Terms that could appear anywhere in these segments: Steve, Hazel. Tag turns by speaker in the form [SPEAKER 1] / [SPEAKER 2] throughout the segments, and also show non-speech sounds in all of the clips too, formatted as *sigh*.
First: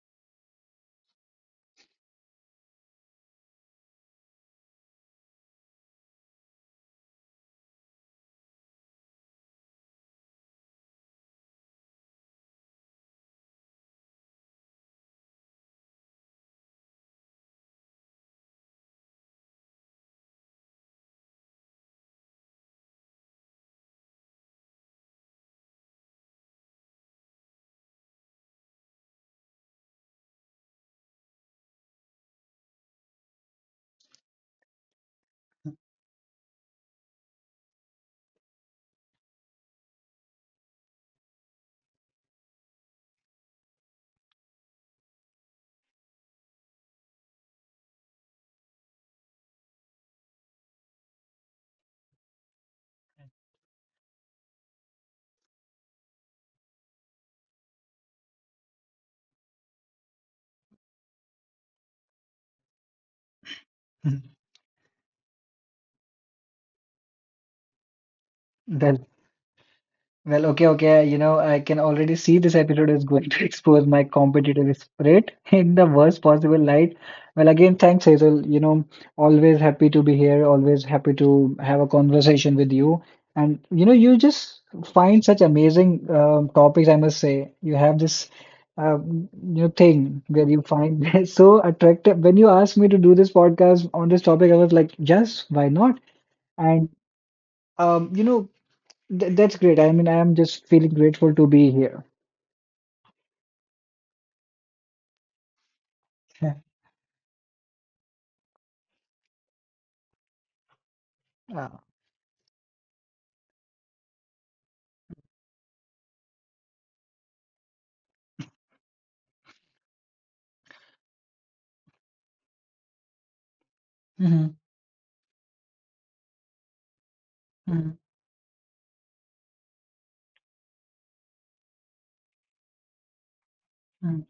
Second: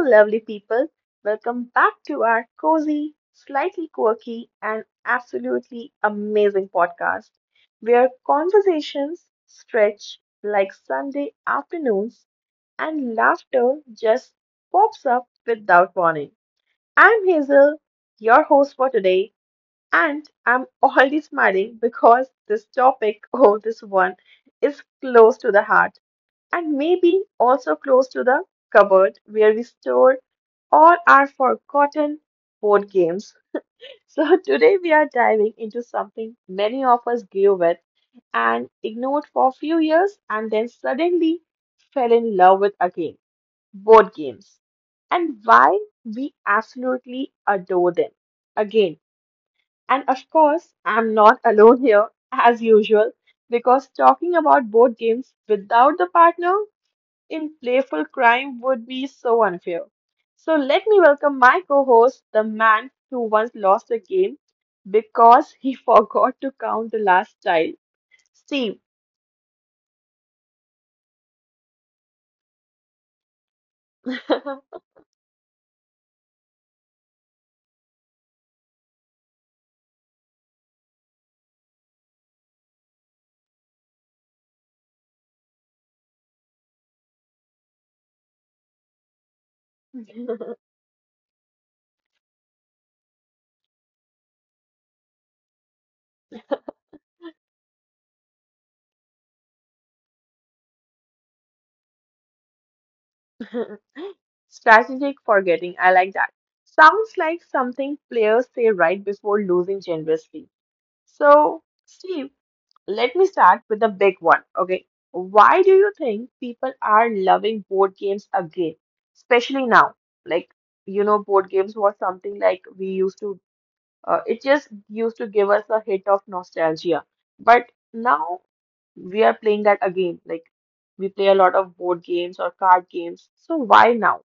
[SPEAKER 1] lovely people. Welcome back to our cozy, slightly quirky, and absolutely amazing podcast where conversations stretch like Sunday afternoons and laughter just pops up without warning. I'm Hazel, your host for today, and I'm already smiling because this topic, *laughs* oh, this one, is close to the heart and maybe also close to the cupboard where we store all our forgotten board games. *laughs* So, today we are diving into something many of us grew with and ignored for a few years and then suddenly fell in love with again board games and why we absolutely adore them again. And of course, I'm not alone here as usual because talking about board games without the partner in playful crime would be so unfair. So let me welcome my co-host, the man who once lost a game because he *laughs* forgot to count the last child, Steve.
[SPEAKER 2] Well, well, okay. You know, I can already see this episode is going to *laughs* expose my competitive spirit *laughs* in the worst possible light. Well, again, thanks, Hazel. You know, always happy to be here, always happy to have a conversation with you. And, you know, you just find such amazing topics, I must say. You have this, um, you know, thing where you
[SPEAKER 1] *laughs*
[SPEAKER 2] find *laughs* so attractive. When you asked me to do this podcast on this topic, I was like, yes, why not? And you know, that's great. I mean, I am just feeling grateful to be here.
[SPEAKER 1] Strategic forgetting, I like that.
[SPEAKER 2] Yeah.
[SPEAKER 1] Sounds like something players say right before losing generously. So,
[SPEAKER 2] Uh,
[SPEAKER 1] Steve, let me start with the big one. Okay. Why do you think people are loving board games again, especially now? Like, you know, board games was something like it
[SPEAKER 2] mhm,
[SPEAKER 1] just used to give us a hit of nostalgia. But
[SPEAKER 2] mhm,
[SPEAKER 1] now we are playing that again. Like, we play a lot of board games or card games. So why
[SPEAKER 2] mhm.
[SPEAKER 1] now?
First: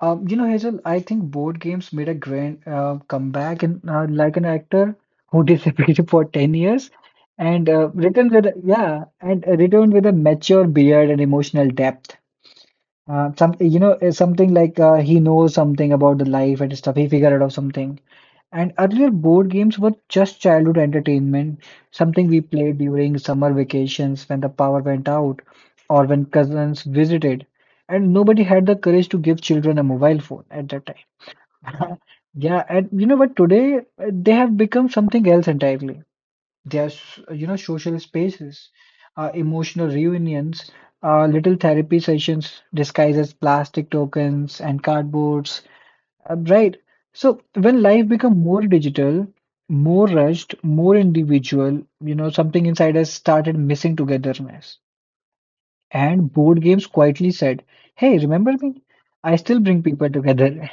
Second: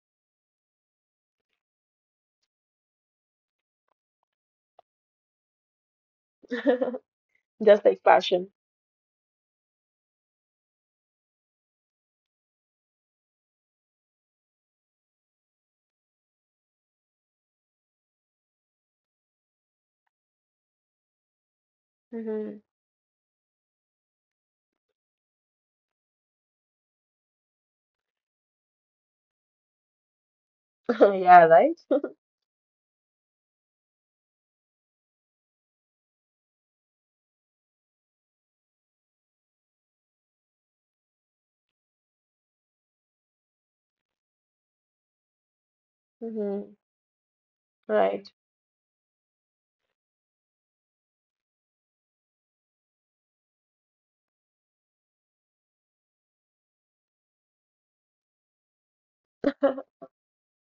[SPEAKER 2] You know, Hazel, I think board games made a grand comeback and like an actor who *laughs* disappeared for 10
[SPEAKER 1] *laughs*
[SPEAKER 2] years and
[SPEAKER 1] Just like passion.
[SPEAKER 2] returned with a mature beard and emotional depth. Some you know something like he knows something about the life and stuff. He figured out something. And earlier, board games were just childhood entertainment, something we
[SPEAKER 1] Hmm.
[SPEAKER 2] played during summer vacations when the power went out or when cousins visited. And nobody had the courage to give children a mobile phone at that
[SPEAKER 1] *laughs* Yeah, right?
[SPEAKER 2] time. *laughs* Yeah, and you know, but today they have become something else entirely. They are, you know, social spaces, emotional reunions, little therapy sessions disguised as plastic tokens and cardboards
[SPEAKER 1] Hmm.
[SPEAKER 2] right. So when life
[SPEAKER 1] Right.
[SPEAKER 2] become more digital, more rushed, more individual, you know, something inside us started missing togetherness. And board games quietly said, "Hey, remember me? I still
[SPEAKER 1] *laughs*
[SPEAKER 2] bring people together." *laughs*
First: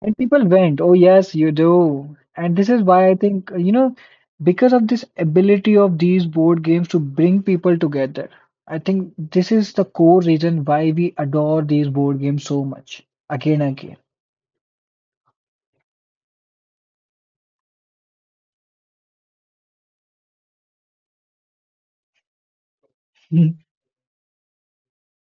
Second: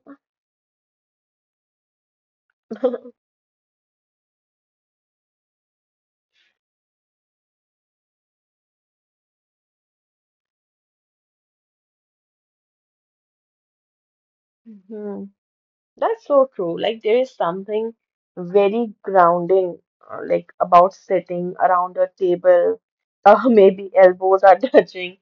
[SPEAKER 2] And people went, "Oh yes, you do." And this is why I think, you know, because of this ability of these board games to bring people together, I think this is the core reason why we adore these board games so much, again and
[SPEAKER 1] Mhm. That's so true. Like there is something very grounding, like about sitting around a table, *laughs*
[SPEAKER 2] again. *laughs*
[SPEAKER 1] maybe elbows are *laughs* touching,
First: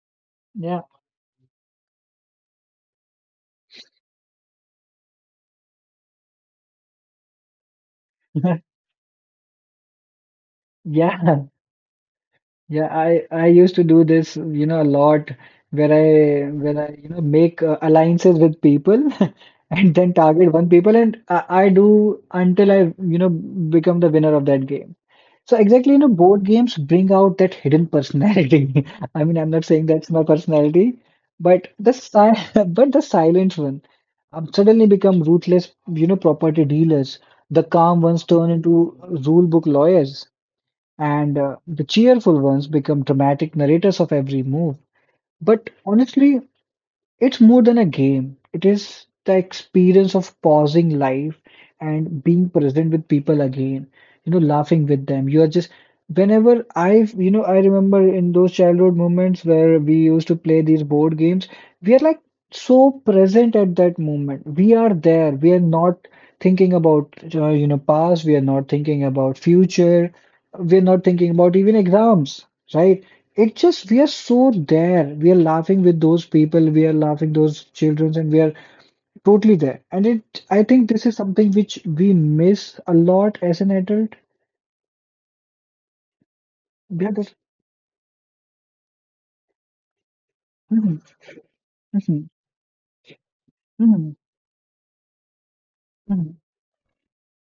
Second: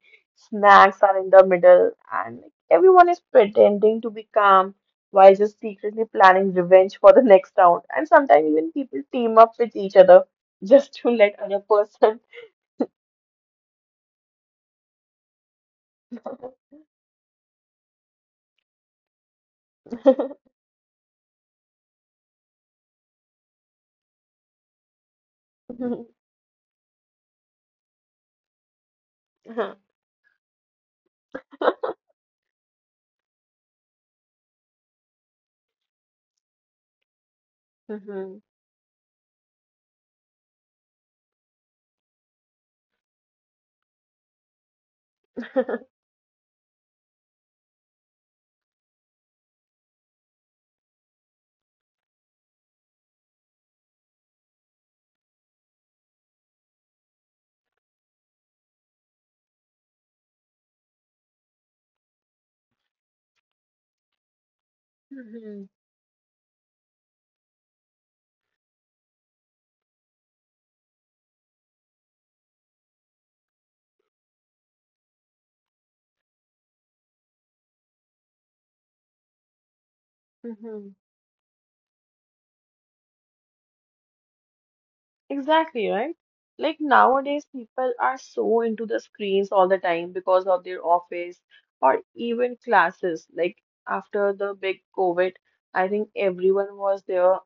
[SPEAKER 2] Yeah.
[SPEAKER 1] snacks are in the middle, and like, everyone is pretending to be calm while just secretly planning revenge for the *laughs* next round. And sometimes even
[SPEAKER 2] *laughs*
[SPEAKER 1] people team up with each other *laughs* just to
[SPEAKER 2] Yeah,
[SPEAKER 1] let other person.
[SPEAKER 2] yeah, I used to do this, you know, a lot where I you know make alliances with people *laughs* and then
[SPEAKER 1] *laughs*
[SPEAKER 2] target one people and I do until I you know become the winner of that game. So exactly, you
[SPEAKER 1] Mhm.
[SPEAKER 2] know, board games bring out that hidden personality. *laughs* I mean, I'm not saying
[SPEAKER 1] *laughs*
[SPEAKER 2] that's my personality, but the si *laughs* but the silent one suddenly become ruthless, you know, property dealers. The calm ones
[SPEAKER 1] Mhm.
[SPEAKER 2] turn into rule book lawyers and the cheerful ones become dramatic narrators of every move. But
[SPEAKER 1] *laughs*
[SPEAKER 2] honestly, it's more than a game. It is the experience of pausing life and being present with people again, you know, laughing with them. You are just, whenever I, you know, I remember in those childhood moments where we used to play these board games, we are like so present at that moment. We are there. We are
[SPEAKER 1] Mhm.
[SPEAKER 2] not thinking about, you know, past. We are not thinking about future. We are not thinking about even exams, right? It just we are so there. We are laughing with those people. We are laughing those children, and we are totally there. And it, I think,
[SPEAKER 1] Mhm.
[SPEAKER 2] this is something which we miss a lot as an adult.
[SPEAKER 1] Exactly, right? Like
[SPEAKER 2] Yeah, that.
[SPEAKER 1] nowadays, people are so into the screens all the time because of their
[SPEAKER 2] Mhm,
[SPEAKER 1] office or
[SPEAKER 2] mhm,
[SPEAKER 1] even classes. Like
[SPEAKER 2] mhm,
[SPEAKER 1] after the big COVID, I think
[SPEAKER 2] mhm,
[SPEAKER 1] everyone was there.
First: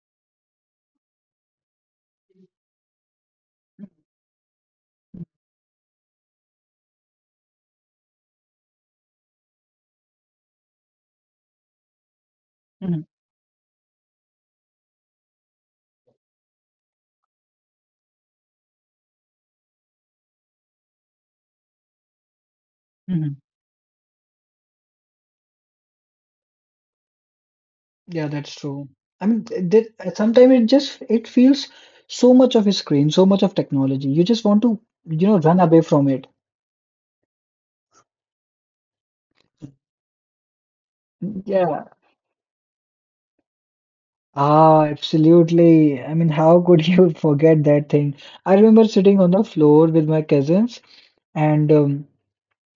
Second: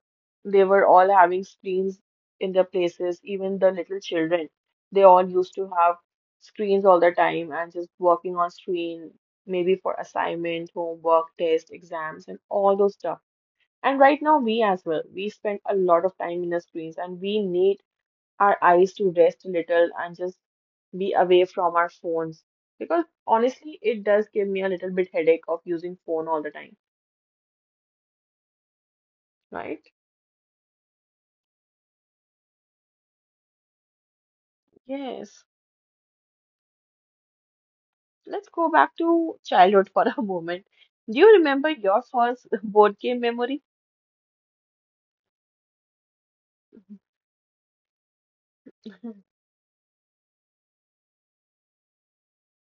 [SPEAKER 1] They were all having screens in their places, even the little children. They all used to have screens all the time and just working on screen, maybe for assignment, homework, test, exams, and all those
[SPEAKER 2] mhm,
[SPEAKER 1] stuff. And right now, we as well, we spend a lot of time in the screens and we need our eyes to rest a little and just be away from our phones because
[SPEAKER 2] mhm.
[SPEAKER 1] honestly it does give me a little bit headache of using phone all the time.
[SPEAKER 2] Yeah, that's true. I mean,
[SPEAKER 1] Right.
[SPEAKER 2] sometimes it just it feels so much of a screen, so much of technology. You just want to, you know,
[SPEAKER 1] Yes.
[SPEAKER 2] run away from it.
[SPEAKER 1] Let's go back to childhood for *laughs* a moment. Do you remember
[SPEAKER 2] Yeah,
[SPEAKER 1] your first *laughs* board game memory?
[SPEAKER 2] ah, absolutely. I mean, how could *laughs* you forget that thing? I
[SPEAKER 1] *laughs*
[SPEAKER 2] remember
[SPEAKER 1] Hmm.
[SPEAKER 2] sitting on the floor with my cousins and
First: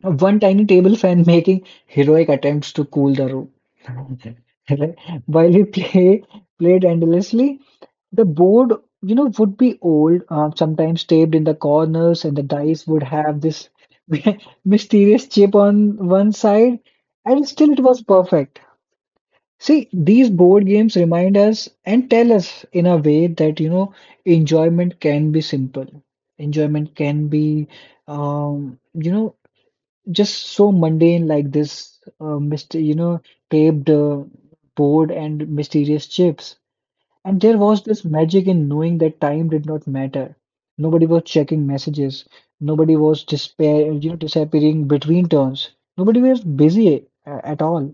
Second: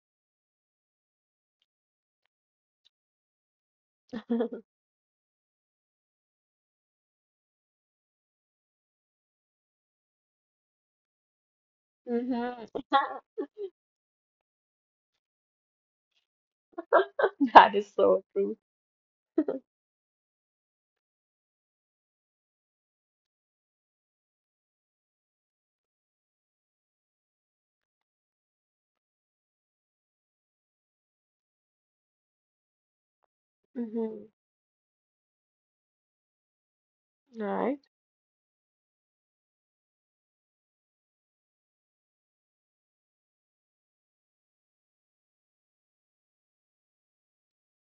[SPEAKER 2] one tiny table fan *laughs* making heroic attempts to cool the room. *laughs* Right? While we played endlessly, the board, you know, would be old, sometimes taped in the corners, and the
[SPEAKER 1] *laughs*
[SPEAKER 2] dice would have this *laughs* mysterious chip on one side, and still
[SPEAKER 1] That
[SPEAKER 2] it
[SPEAKER 1] is
[SPEAKER 2] was
[SPEAKER 1] so true.
[SPEAKER 2] perfect. See, these board games remind us and tell us in a way that, you know, enjoyment can be simple. Enjoyment can be, you know, just so mundane like this, myster you know, taped
[SPEAKER 1] Hmm.
[SPEAKER 2] board and mysterious chips. And there
[SPEAKER 1] Right.
[SPEAKER 2] was this magic in knowing that time did not matter. Nobody was checking messages. Nobody was you know, disappearing between turns. Nobody was busy at all.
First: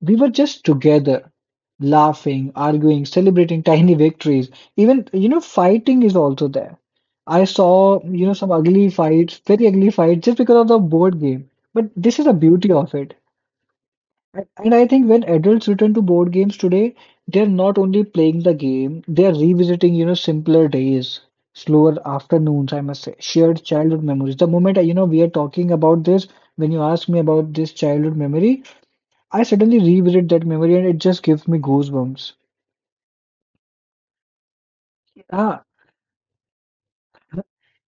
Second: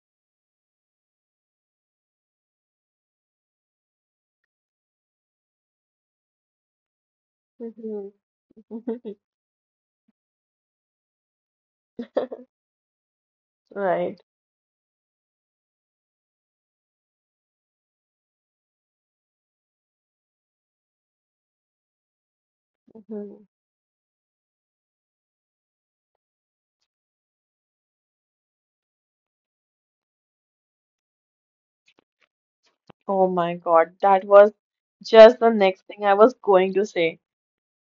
[SPEAKER 2] We were just together, laughing, arguing, celebrating tiny victories. Even, you know, fighting is also there. I saw,
[SPEAKER 1] Hmm.
[SPEAKER 2] you know, some ugly
[SPEAKER 1] *laughs*
[SPEAKER 2] fights, very ugly fights, just because of the board game. But this is the beauty of it.
[SPEAKER 1] Right.
[SPEAKER 2] And I think when adults return to board games today, they're not only playing the game, they're revisiting, you know, simpler days, slower afternoons, I must say,
[SPEAKER 1] Hmm.
[SPEAKER 2] shared childhood memories. The moment, you know, we are talking about this, when you ask me about this childhood memory, I suddenly revisit that memory and it just gives me goosebumps.
[SPEAKER 1] Oh my God, that was just the
[SPEAKER 2] Ah,
[SPEAKER 1] next thing I was going to say.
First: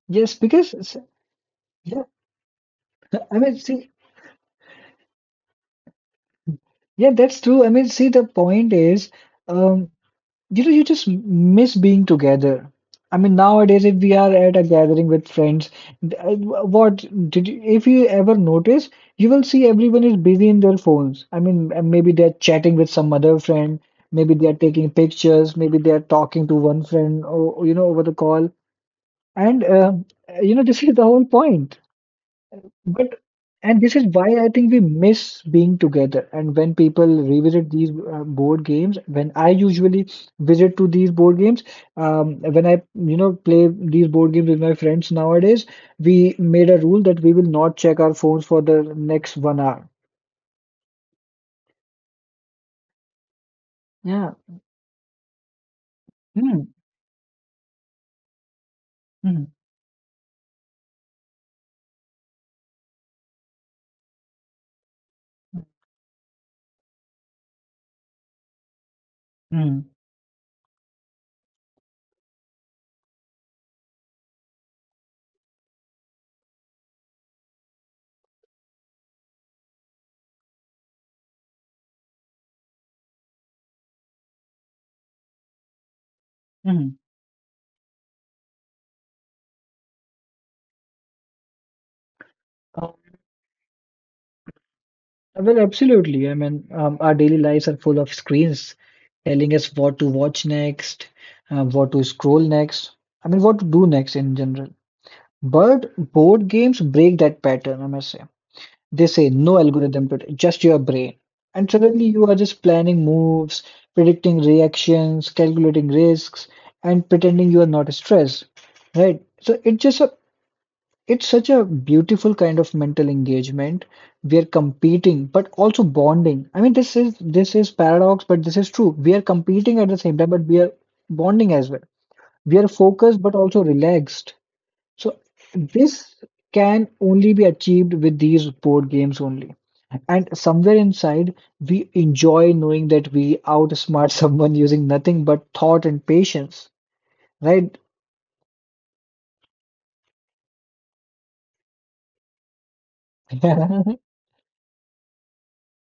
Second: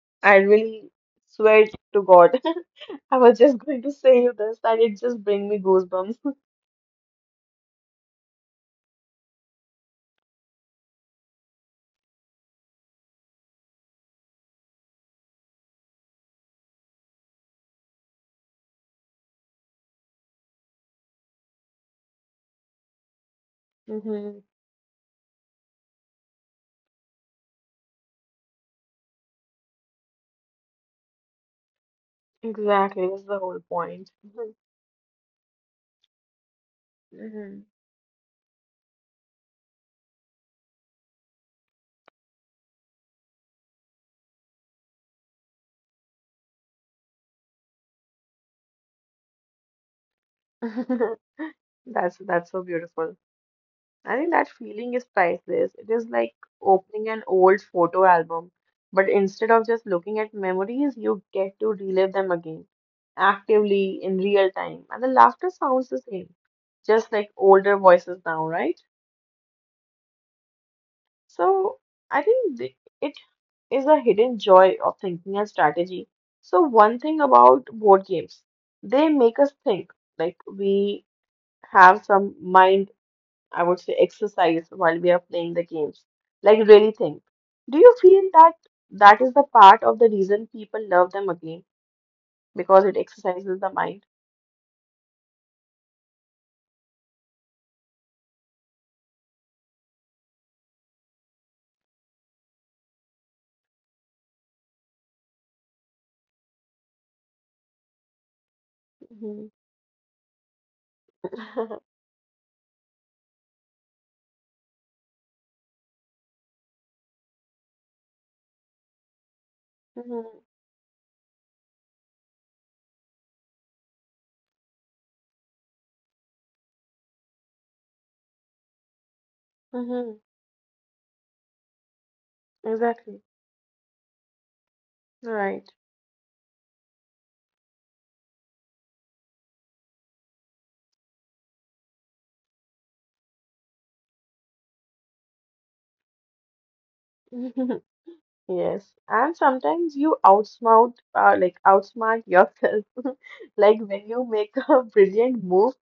[SPEAKER 2] yes,
[SPEAKER 1] I
[SPEAKER 2] because
[SPEAKER 1] really swear to
[SPEAKER 2] yeah,
[SPEAKER 1] God, *laughs*
[SPEAKER 2] *laughs*
[SPEAKER 1] I was
[SPEAKER 2] I mean,
[SPEAKER 1] just going
[SPEAKER 2] see,
[SPEAKER 1] to say you this, that it just bring me goosebumps.
[SPEAKER 2] yeah, that's true. I mean, see, the point is, um, you know, you just miss being together. I mean, nowadays, if we are at a gathering with friends, what did you, if you ever notice, you will see everyone is busy in their phones. I mean, maybe they're chatting with some other friend, maybe
[SPEAKER 1] Hmm.
[SPEAKER 2] they're taking pictures, maybe they're talking to one friend, or you know, over the call. And you know, this is the whole point.
[SPEAKER 1] Exactly,
[SPEAKER 2] But
[SPEAKER 1] that's the whole
[SPEAKER 2] and this is
[SPEAKER 1] point.
[SPEAKER 2] why I think we miss being together. And when people
[SPEAKER 1] Hmm.
[SPEAKER 2] revisit these board games, when I usually visit to these board games, when I you know play these board games with my friends nowadays, we made a rule that we will not check our phones for the next 1 hour.
[SPEAKER 1] *laughs* That's so beautiful. I
[SPEAKER 2] Yeah.
[SPEAKER 1] think that feeling is priceless. It is like
[SPEAKER 2] Mm,
[SPEAKER 1] opening an old photo album, but
[SPEAKER 2] mm,
[SPEAKER 1] instead of just looking at memories, you get to relive them again, actively in real time. And the laughter sounds the same, just like older voices now, right?
[SPEAKER 2] mm,
[SPEAKER 1] So I think it is the hidden joy of thinking and strategy. So one thing about board games, they make us think. Like we have some mind, I would say, exercise while we are playing the games. Like really
[SPEAKER 2] mm.
[SPEAKER 1] think. Do you feel that that is the part of the reason people love them again? Because it exercises the mind.
[SPEAKER 2] Well, absolutely. I mean, our daily lives are full of screens telling us what to watch next, what to scroll next, I mean, what to do next in general. But board games break that pattern, I must say. They say
[SPEAKER 1] Hmm.
[SPEAKER 2] no algorithm today, just your brain. And
[SPEAKER 1] *laughs*
[SPEAKER 2] suddenly you are just planning moves, predicting reactions, calculating risks, and pretending you are not stressed, right? So
[SPEAKER 1] Hmm.
[SPEAKER 2] it's such a beautiful kind of mental engagement. We are competing, but also bonding. I mean, this is paradox, but this is true. We are competing at the same
[SPEAKER 1] Hmm.
[SPEAKER 2] time, but we are bonding as well. We are focused,
[SPEAKER 1] Exactly.
[SPEAKER 2] but also relaxed. So
[SPEAKER 1] Right.
[SPEAKER 2] this can only be achieved with these board games only. And somewhere inside, we enjoy knowing that we outsmart *laughs* someone using nothing but thought and patience, right?
[SPEAKER 1] *laughs* Yes, and sometimes you outsmart yourself. *laughs* Like
[SPEAKER 2] *laughs*
[SPEAKER 1] when you make a *laughs* brilliant move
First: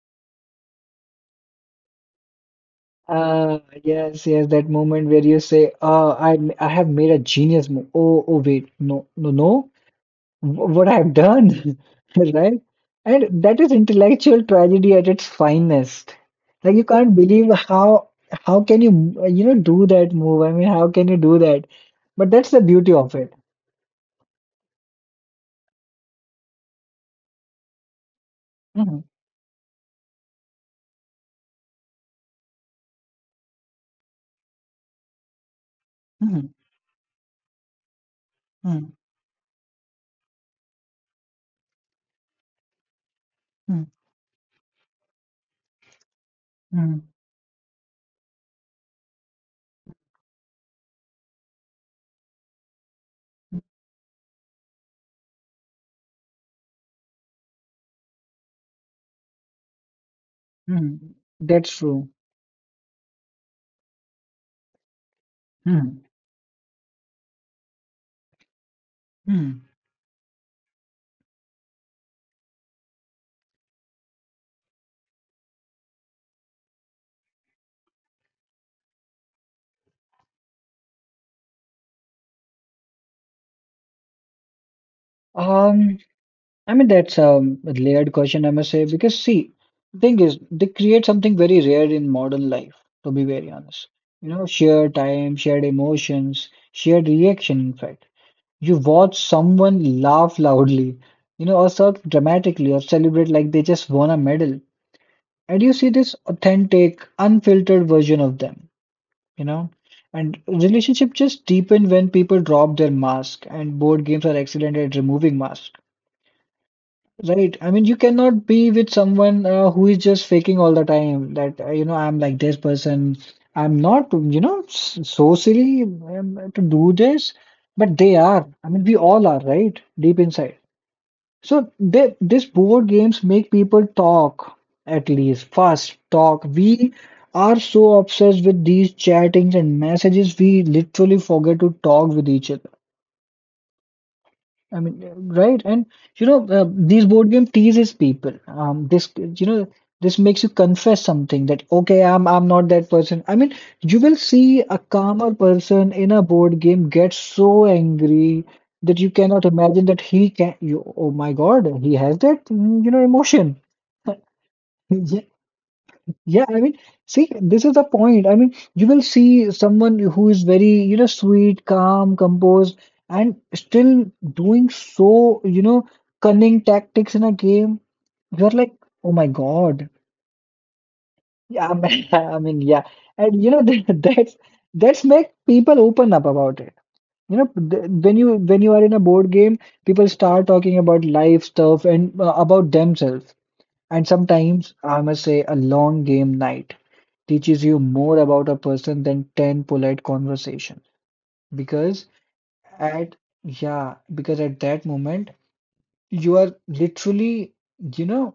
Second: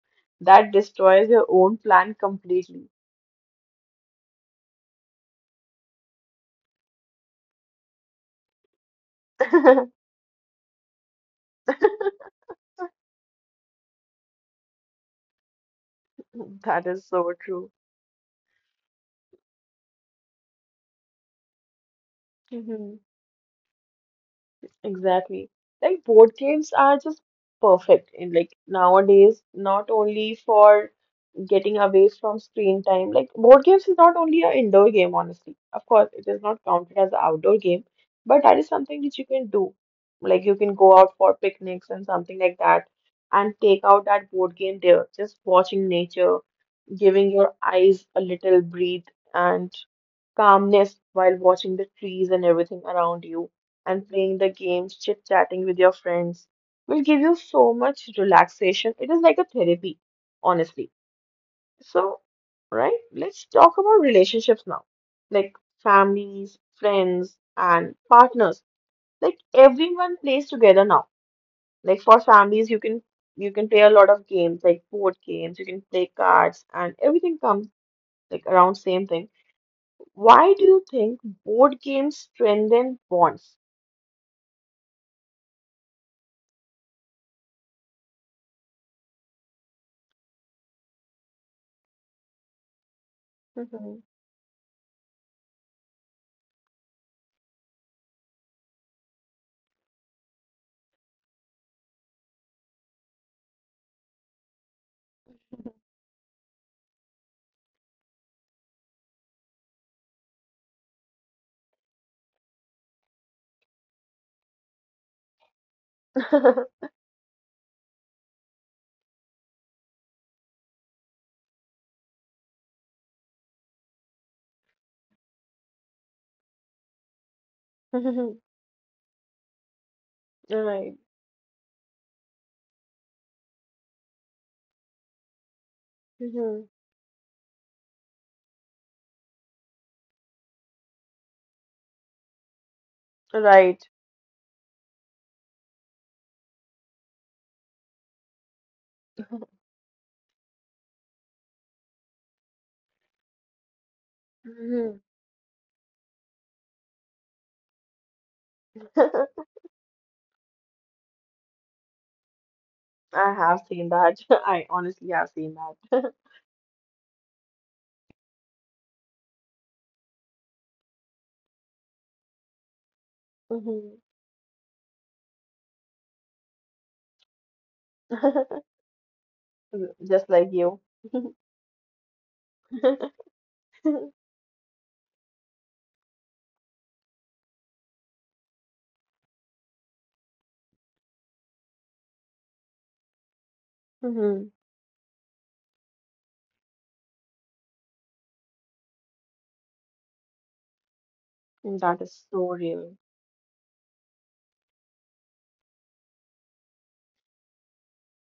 [SPEAKER 1] that destroys your own plan completely.
[SPEAKER 2] Ah, yes, yes, that moment where you say, "Oh, I, I have made a genius move." Oh, oh, wait, no, no, no,
[SPEAKER 1] *laughs*
[SPEAKER 2] What I have done, *laughs* right? And that is intellectual tragedy at its finest. Like you
[SPEAKER 1] That is
[SPEAKER 2] can't
[SPEAKER 1] so
[SPEAKER 2] believe
[SPEAKER 1] true.
[SPEAKER 2] how can you you know do that move? I mean, how can you do that? But that's the beauty
[SPEAKER 1] Hmm.
[SPEAKER 2] of it.
[SPEAKER 1] Exactly. Like board games are just perfect in like
[SPEAKER 2] hmm
[SPEAKER 1] nowadays, not only for getting away from screen time. Like board games is not only an indoor game, honestly. Of course, it is
[SPEAKER 2] hmm
[SPEAKER 1] not counted as an outdoor game, but that is
[SPEAKER 2] hmm
[SPEAKER 1] something that you can do. Like you can go out for picnics and something like that and take
[SPEAKER 2] hmm
[SPEAKER 1] out that board game there, just watching nature,
[SPEAKER 2] hmm
[SPEAKER 1] giving your eyes a little breathe and calmness while watching the trees and everything around you and playing the games, chit-chatting with your friends will give you so much relaxation. It is like a therapy, honestly.
[SPEAKER 2] hmm That's true.
[SPEAKER 1] So, right, let's talk about relationships now. Like
[SPEAKER 2] hmm
[SPEAKER 1] families, friends, and partners. Like
[SPEAKER 2] hmm
[SPEAKER 1] everyone plays together now. Like for families, you can play a lot of games, like board games, you can play cards, and everything comes like around same thing. Why do you think board games strengthen bonds?
[SPEAKER 2] I mean, that's a layered question, I must say, because see, the thing is, they create something very rare in modern life, to be very honest.
[SPEAKER 1] Mhm.
[SPEAKER 2] You know, shared time, shared emotions, shared reaction, in fact. You watch someone laugh loudly, you know, or sort of dramatically, or celebrate like they just won a medal. And you see this authentic, unfiltered version of them, you know? And relationship just deepen when people drop their mask, and board games are excellent at removing masks.
[SPEAKER 1] *laughs*
[SPEAKER 2] Right. I mean, you cannot be with someone who is just faking all the time that, you know, I'm like this person. I'm not, you know, so silly to do this, but they are. I mean, we all are, right? Deep inside.
[SPEAKER 1] Right.
[SPEAKER 2] So they, this board games make people talk, at least first talk.
[SPEAKER 1] Mhm.
[SPEAKER 2] We are so obsessed with these chattings and messages, we literally forget to talk with each other.
[SPEAKER 1] Right.
[SPEAKER 2] I mean, right? And you know, these board game teases people. This, you know, this makes you confess something that okay, I'm not that person. I mean, you will see a
[SPEAKER 1] Mhm.
[SPEAKER 2] calmer person in a board game get so angry that you cannot
[SPEAKER 1] *laughs*
[SPEAKER 2] imagine that he can. You, oh my God, he has that, mm, you know,
[SPEAKER 1] I
[SPEAKER 2] emotion.
[SPEAKER 1] have seen that. *laughs* I honestly have
[SPEAKER 2] *laughs*
[SPEAKER 1] seen that. *laughs*
[SPEAKER 2] Yeah, I mean, see, this is the point. I mean, you will see someone who is very, you know, sweet, calm, composed, and
[SPEAKER 1] Mhm.
[SPEAKER 2] still doing so, you know, cunning tactics in a game. You're like,
[SPEAKER 1] *laughs*
[SPEAKER 2] oh my God.
[SPEAKER 1] Just like you.
[SPEAKER 2] Yeah, I mean, *laughs* I mean, yeah.
[SPEAKER 1] *laughs*
[SPEAKER 2] And you know, *laughs* that's make people open up about it. You know, when you are in a board game, people start talking about life stuff and about themselves. And
[SPEAKER 1] Mhm.
[SPEAKER 2] sometimes, I must say, a long game night teaches you more about a person than 10 polite conversation
[SPEAKER 1] And that
[SPEAKER 2] because
[SPEAKER 1] is so real.
[SPEAKER 2] at yeah because at that moment you are literally, you know,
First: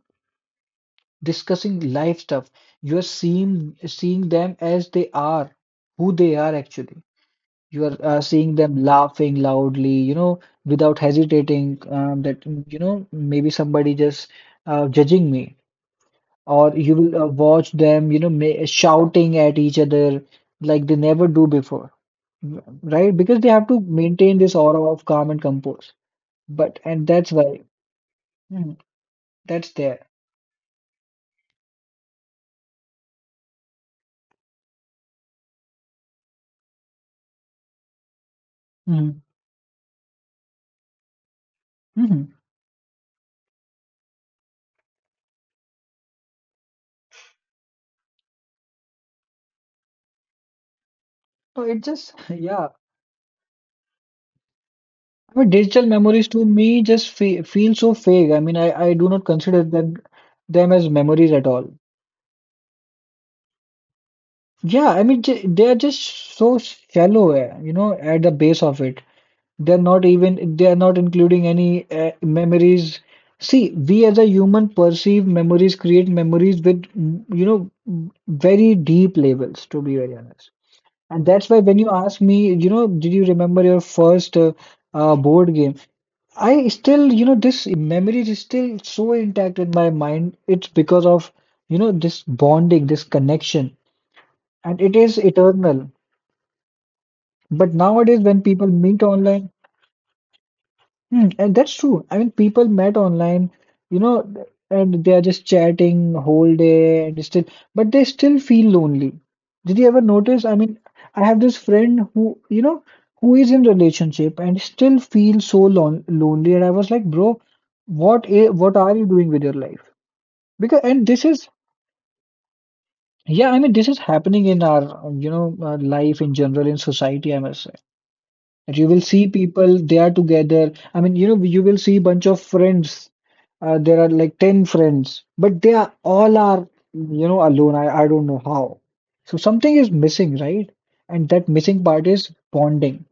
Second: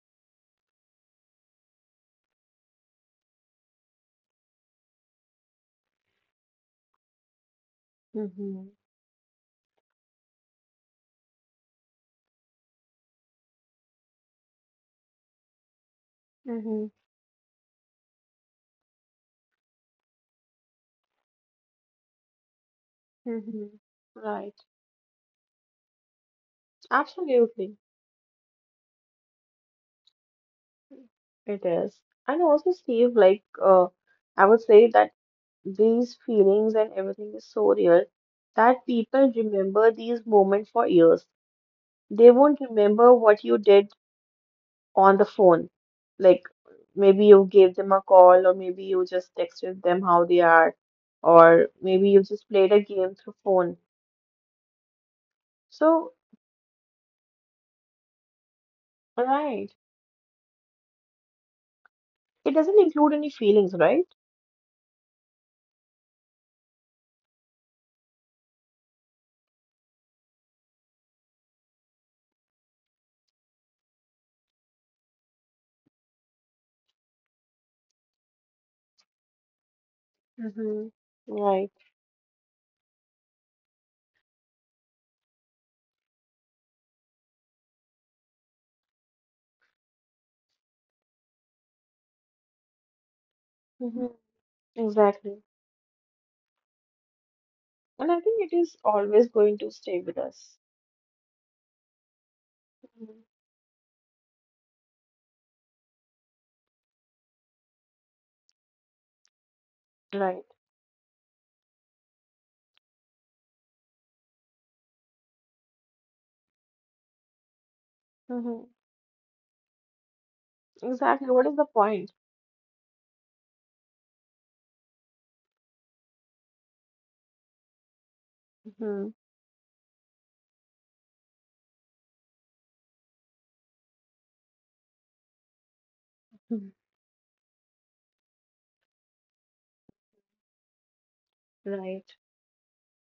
[SPEAKER 2] discussing life stuff. You are seeing them as they are, who they are actually. You are seeing
[SPEAKER 1] Mm-hmm.
[SPEAKER 2] them laughing loudly, you know, without hesitating that, you know, maybe somebody just judging me. Or
[SPEAKER 1] Mm-hmm.
[SPEAKER 2] you will watch them, you know, ma shouting at each other like they never do before, right? Because they have
[SPEAKER 1] Mm-hmm.
[SPEAKER 2] to maintain
[SPEAKER 1] Right.
[SPEAKER 2] this aura of calm and compose. But and that's why
[SPEAKER 1] Absolutely.
[SPEAKER 2] mm, that's there.
[SPEAKER 1] It is. And also, Steve, like, I would say that these feelings and everything is so real that
[SPEAKER 2] Mm,
[SPEAKER 1] people remember these moments for years.
[SPEAKER 2] hmm
[SPEAKER 1] They won't remember what you did on the phone. Like maybe you gave them a call, or maybe you just texted them how they are,
[SPEAKER 2] So
[SPEAKER 1] or
[SPEAKER 2] it
[SPEAKER 1] maybe
[SPEAKER 2] just
[SPEAKER 1] you
[SPEAKER 2] *laughs*
[SPEAKER 1] just
[SPEAKER 2] yeah.
[SPEAKER 1] played a game through phone.
[SPEAKER 2] I mean, digital
[SPEAKER 1] So,
[SPEAKER 2] memories to me just fe feel so fake. I mean, I do not consider
[SPEAKER 1] right.
[SPEAKER 2] them as memories at all.
[SPEAKER 1] It doesn't include any feelings, right?
[SPEAKER 2] Yeah, I mean, j They are just so shallow, you know, at the base of it. They're not including any memories. See, we as a human perceive memories, create memories with, you know, very deep levels, to be very honest.
[SPEAKER 1] Mm-hmm.
[SPEAKER 2] And that's why
[SPEAKER 1] Right.
[SPEAKER 2] when you ask me, you know, did you remember your first board game? I still, you know, this memory is still so intact in my mind. It's because of, you know, this bonding, this connection,
[SPEAKER 1] Mm-hmm.
[SPEAKER 2] and it is
[SPEAKER 1] Exactly.
[SPEAKER 2] eternal. But
[SPEAKER 1] And
[SPEAKER 2] nowadays,
[SPEAKER 1] I
[SPEAKER 2] when
[SPEAKER 1] think it
[SPEAKER 2] people
[SPEAKER 1] is
[SPEAKER 2] meet
[SPEAKER 1] always
[SPEAKER 2] online,
[SPEAKER 1] going to stay with us.
[SPEAKER 2] hmm, and that's true. I mean, people met
[SPEAKER 1] Mhm.
[SPEAKER 2] online, you know, and they are just chatting whole day and still, but they still feel lonely. Did you ever notice?
[SPEAKER 1] Right.
[SPEAKER 2] I mean, I have this friend who, you know, who is in relationship and still feels so lonely. And I was like, bro,
[SPEAKER 1] Mm-hmm.
[SPEAKER 2] what are you doing with your life? Because and this
[SPEAKER 1] Exactly.
[SPEAKER 2] is,
[SPEAKER 1] What is the point?
[SPEAKER 2] yeah, I mean, this is happening in our, you know, life in general in society, I must say, that you will
[SPEAKER 1] Mm-hmm.
[SPEAKER 2] see people, they are together. I mean, you know, you will see bunch of friends, there are like 10 friends, but they are all are, you know, alone. I don't know how. So something is missing, right? And that missing part
[SPEAKER 1] Right.
[SPEAKER 2] is bonding.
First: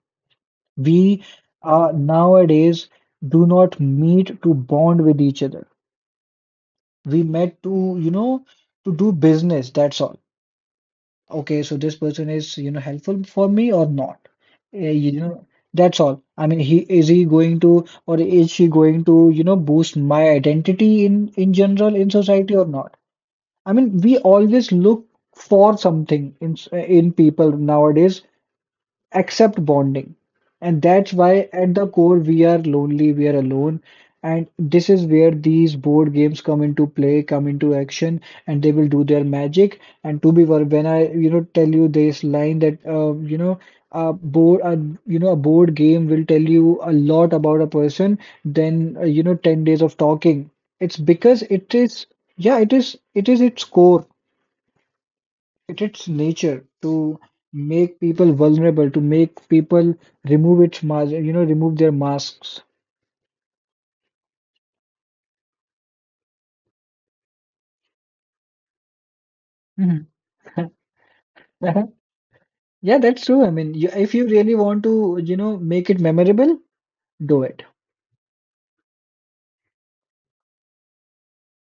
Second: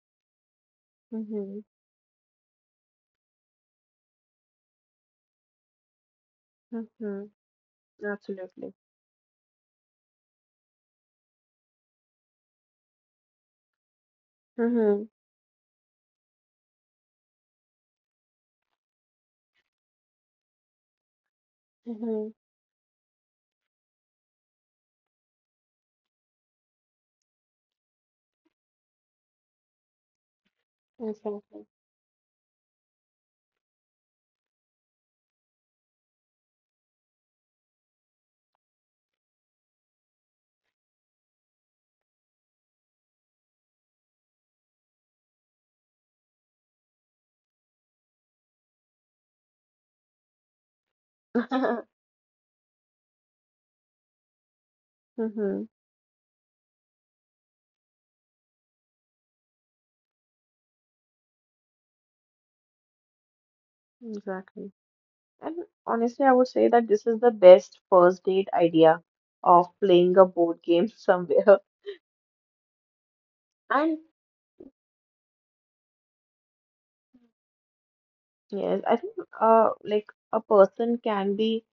[SPEAKER 2] We
[SPEAKER 1] Mm-hmm.
[SPEAKER 2] Nowadays, do not meet to bond with each other. We
[SPEAKER 1] Mm-hmm.
[SPEAKER 2] met to, you know,
[SPEAKER 1] Absolutely.
[SPEAKER 2] to do business, that's all. Okay, so this person is, you know, helpful for me or not?
[SPEAKER 1] Mm-hmm.
[SPEAKER 2] You know, that's all. I mean, he going to, or is she going to, you know, boost my identity in general in
[SPEAKER 1] Mm-hmm.
[SPEAKER 2] society or not? I mean, we always look for something in in people nowadays accept bonding. And that's why,
[SPEAKER 1] Exactly.
[SPEAKER 2] at the core, we are lonely, we are alone. And this is where these board games come into play, come into action, and they will do their magic. And when I, you know, tell you this line that, you know, a board, a, you know, a board game will tell you a lot about a person than, you know, 10 days of talking. It's because it
[SPEAKER 1] *laughs*
[SPEAKER 2] is, yeah, it is its core.
[SPEAKER 1] Mm-hmm.
[SPEAKER 2] It is nature to make people vulnerable, to make people remove its mask, you know, remove their masks.
[SPEAKER 1] Exactly. And honestly, I would say that this is the best first date idea of
[SPEAKER 2] Mhm.
[SPEAKER 1] playing a board game *laughs* somewhere.
[SPEAKER 2] *laughs* Yeah, that's true. I mean, you,
[SPEAKER 1] And
[SPEAKER 2] if you really want to, you know, make it memorable, do it.
[SPEAKER 1] yes, I think like a person